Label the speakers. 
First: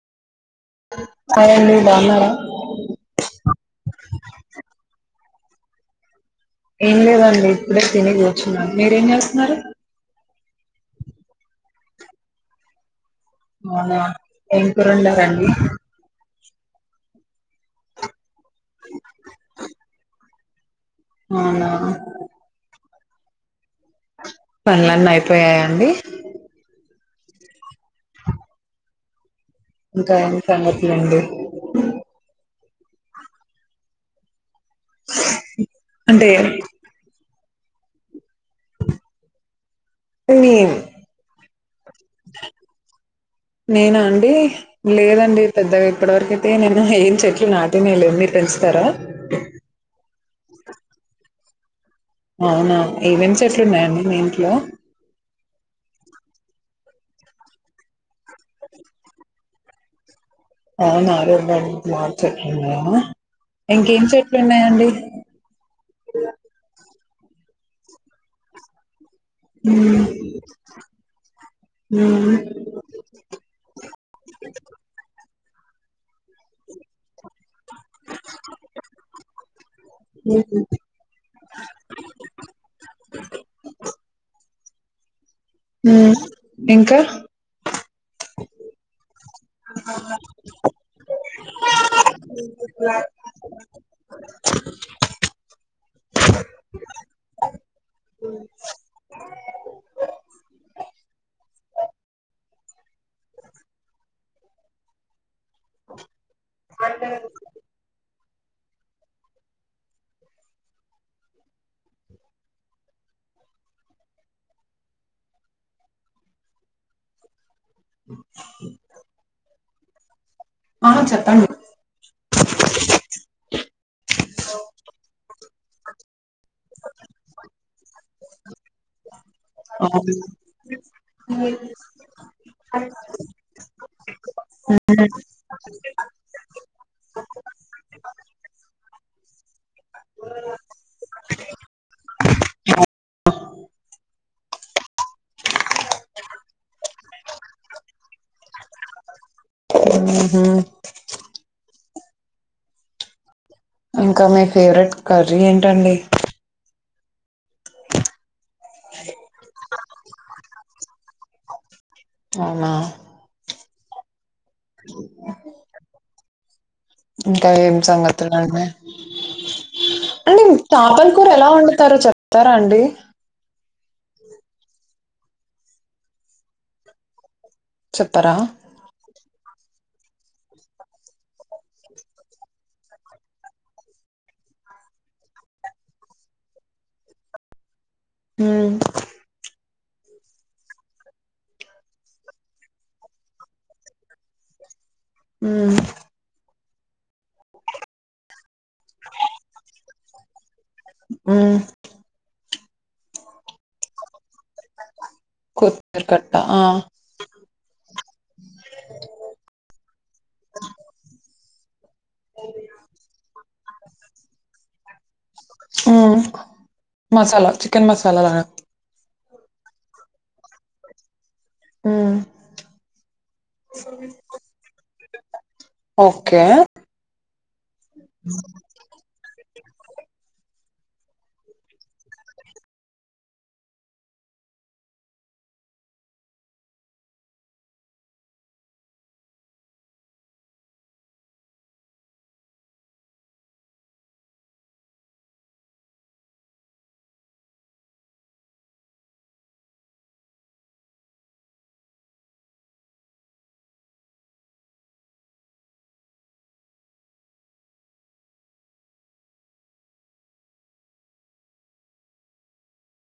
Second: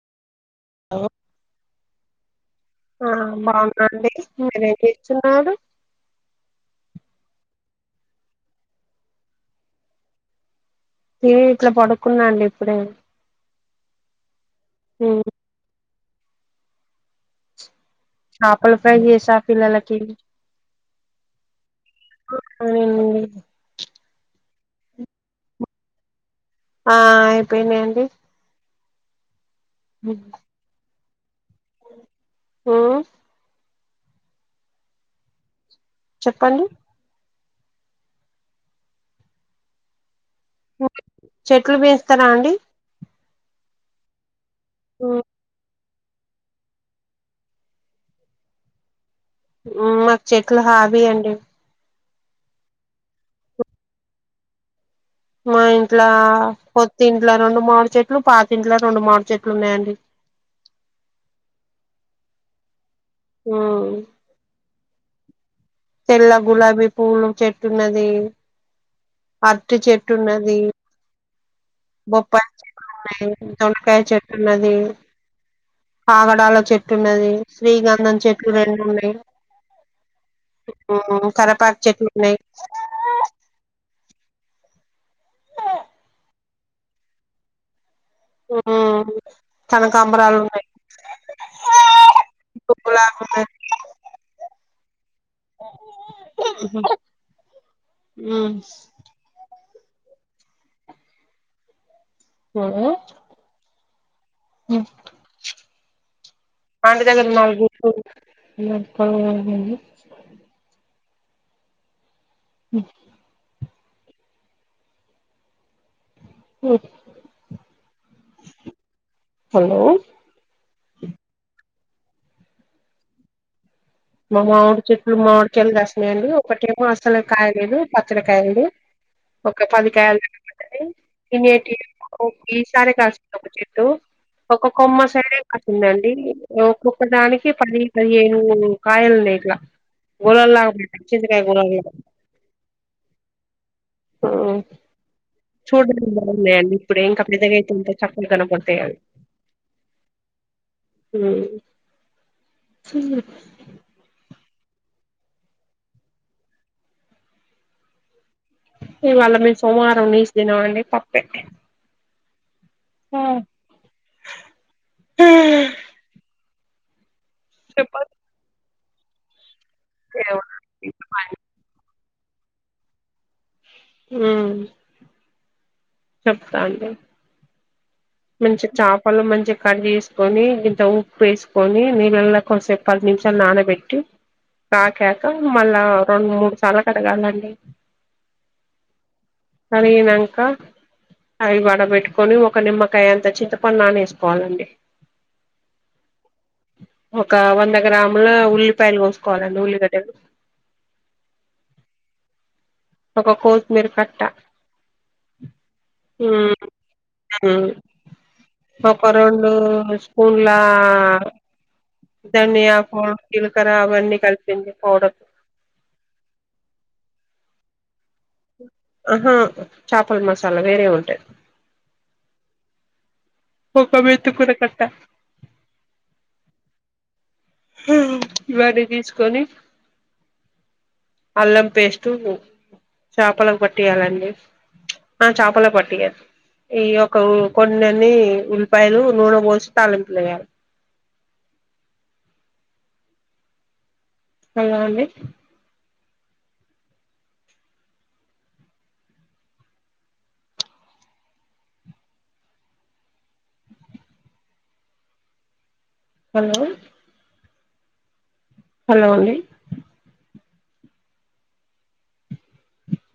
Speaker 1: hello
Speaker 2: hi అండి బాగున్నారా
Speaker 1: ఆ బాగున్నాండి [inaudible]
Speaker 2: ఏం లేదండి ఇప్పుడే తినేదిర్చున్నా మీరేం చేస్తున్నారు
Speaker 1: ఏ ఇట్లా పడుకున్నాండి ఇప్పుడే
Speaker 2: అవునా ఏం కూర
Speaker 1: ఉమ్,
Speaker 2: వండారండి
Speaker 1: చేపల ఫ్రై చేస ఫిల్లలకి
Speaker 2: అలా [unintelligible]
Speaker 1: ఉ [unintelligible]
Speaker 2: పనులన్నీ అయిపోయాయండి
Speaker 1: ఆ అయిపోయినాయండి
Speaker 2: ఇంకా ఎం సంగతులండి
Speaker 1: ఆ
Speaker 2: అంటే
Speaker 1: చెప్పండి
Speaker 2: మీ
Speaker 1: చెట్లు పెంచుతరా అండి
Speaker 2: నేనా అండి
Speaker 1: ఉమ్,
Speaker 2: లేదండి పెద్దగా ఇప్పటివరకైతే నేను ఏం చెట్లు నాటినే లే మీరు పెంచుతారా
Speaker 1: మాకు చెట్లు హాబీ అండి
Speaker 2: అవునా ఏం ఎం చేట్లున్నాయండి మీ ఇంట్లో
Speaker 1: మా ఇంట్ల కొత్తి ఇంట్ల రెండు మామిడి చెట్లు పాతింట్లో రెండు మామిడు చెట్లు ఉన్నాయండి
Speaker 2: అవు నా రెండు మామిడిచెట్లు ఉన్నాయామ
Speaker 1: ఉమ్,
Speaker 2: ఇంకేం చెట్లు ఉన్నాయండి
Speaker 1: తెల్ల గులాబీ పూలు చెట్టున్నది అరటి చెట్టు ఉన్నది
Speaker 2: ఉమ్
Speaker 1: బొప్పాయ చెట్టు ఉన్నాయే దొండకాయ చెట్టున్న ది కాగడాల చెట్టు ఉన్నది శ్రీగంధం చెట్టు రెండున్నాయి కరాపకు చెట్లున్నాయీ
Speaker 2: ఇంకా
Speaker 1: కనకంబరాలు ఆ హ అండ్ గదే నగులు న ఉ ఓ హలో
Speaker 2: ఆ చెప్పాం
Speaker 1: మా మామిడి చెట్లు మామిడికిెళ్ళ వస్తున్నాయంండి ఒకటేమో అసలు కాయలేదు పచ్చడికాయలు ఒక
Speaker 2: ఊహు
Speaker 1: పదికాయలు సారే కాష్ట చెతు ఒక్కొ కొమ్మ సైడే పతుందండి ఒక్కొక్క దానికి పది పదిహేను లా బలాలా ఆ చూడనికి బాగున్నాయండి ఇప్పుడే ఇంకప్పుడుదగైతుంటే చక్కలు కన పోతాయి అవి
Speaker 2: ఆహ
Speaker 1: హ
Speaker 2: ఇంకా మీ ఫేవరెట్ కర్రీ ఏంటండి
Speaker 1: ఇవాళ మేము సోమవారం నచ తినం అండి పప్పే
Speaker 2: అనా
Speaker 1: ఆ
Speaker 2: ఇంకా ఏం
Speaker 1: చెప్పాలి
Speaker 2: సంగతుే అండి తాపన్ కూూర ఎలా వండుతారో చెప్తారా అండి
Speaker 1: ఆ చెప్తాండి
Speaker 2: చెప్పరా
Speaker 1: మంచి చేపలు మంచి కట్ చేసుకొని ఇంత ఉప్పు వేసుకొని నీళ్వు వెళ్ళ కొంచసేపు పది నిమిషాలు నానబెట్టి కాకాక మళ్ళా రెండు మూడు సార్లు కడగాలండి
Speaker 2: హ
Speaker 1: కలిగినక అవి వడబెట్టుకొని ఒక నిమ్మ కాయ అంత చితపన్నానే వేసుకోవాలండి
Speaker 2: హ
Speaker 1: ఒక వంద గ్రాముల ఉల్లిపాయలు కోసుకోవాలండి ఉల్లిగడ్లు
Speaker 2: ఆ
Speaker 1: ఒక కోసు మీరు కట్ట
Speaker 2: కొత్తిమీర కట్ట ఆ
Speaker 1: హ ఒకకండు స్కూల్లా ధనియా కీలకర అవన్నీ కలిపింది పౌడర్
Speaker 2: మసాలా చికెన్ మసాలా తా
Speaker 1: ఆహా చపలు మసాలా వేరే ఉంటాది ఒక మెంతుకూర కట్ట
Speaker 2: ఓకే
Speaker 1: ఇవాడి తీసుకొని అల్లం పేస్ట్ చేపలకు పట్టియాలండి ఆ చాపలే పటిగా ఈయ ఒక కొన్ని అన్ని ఉల్లిపాయలు నూనె పోసి తాళింపులు వేయాలి అలా అండి హలో హలో అండి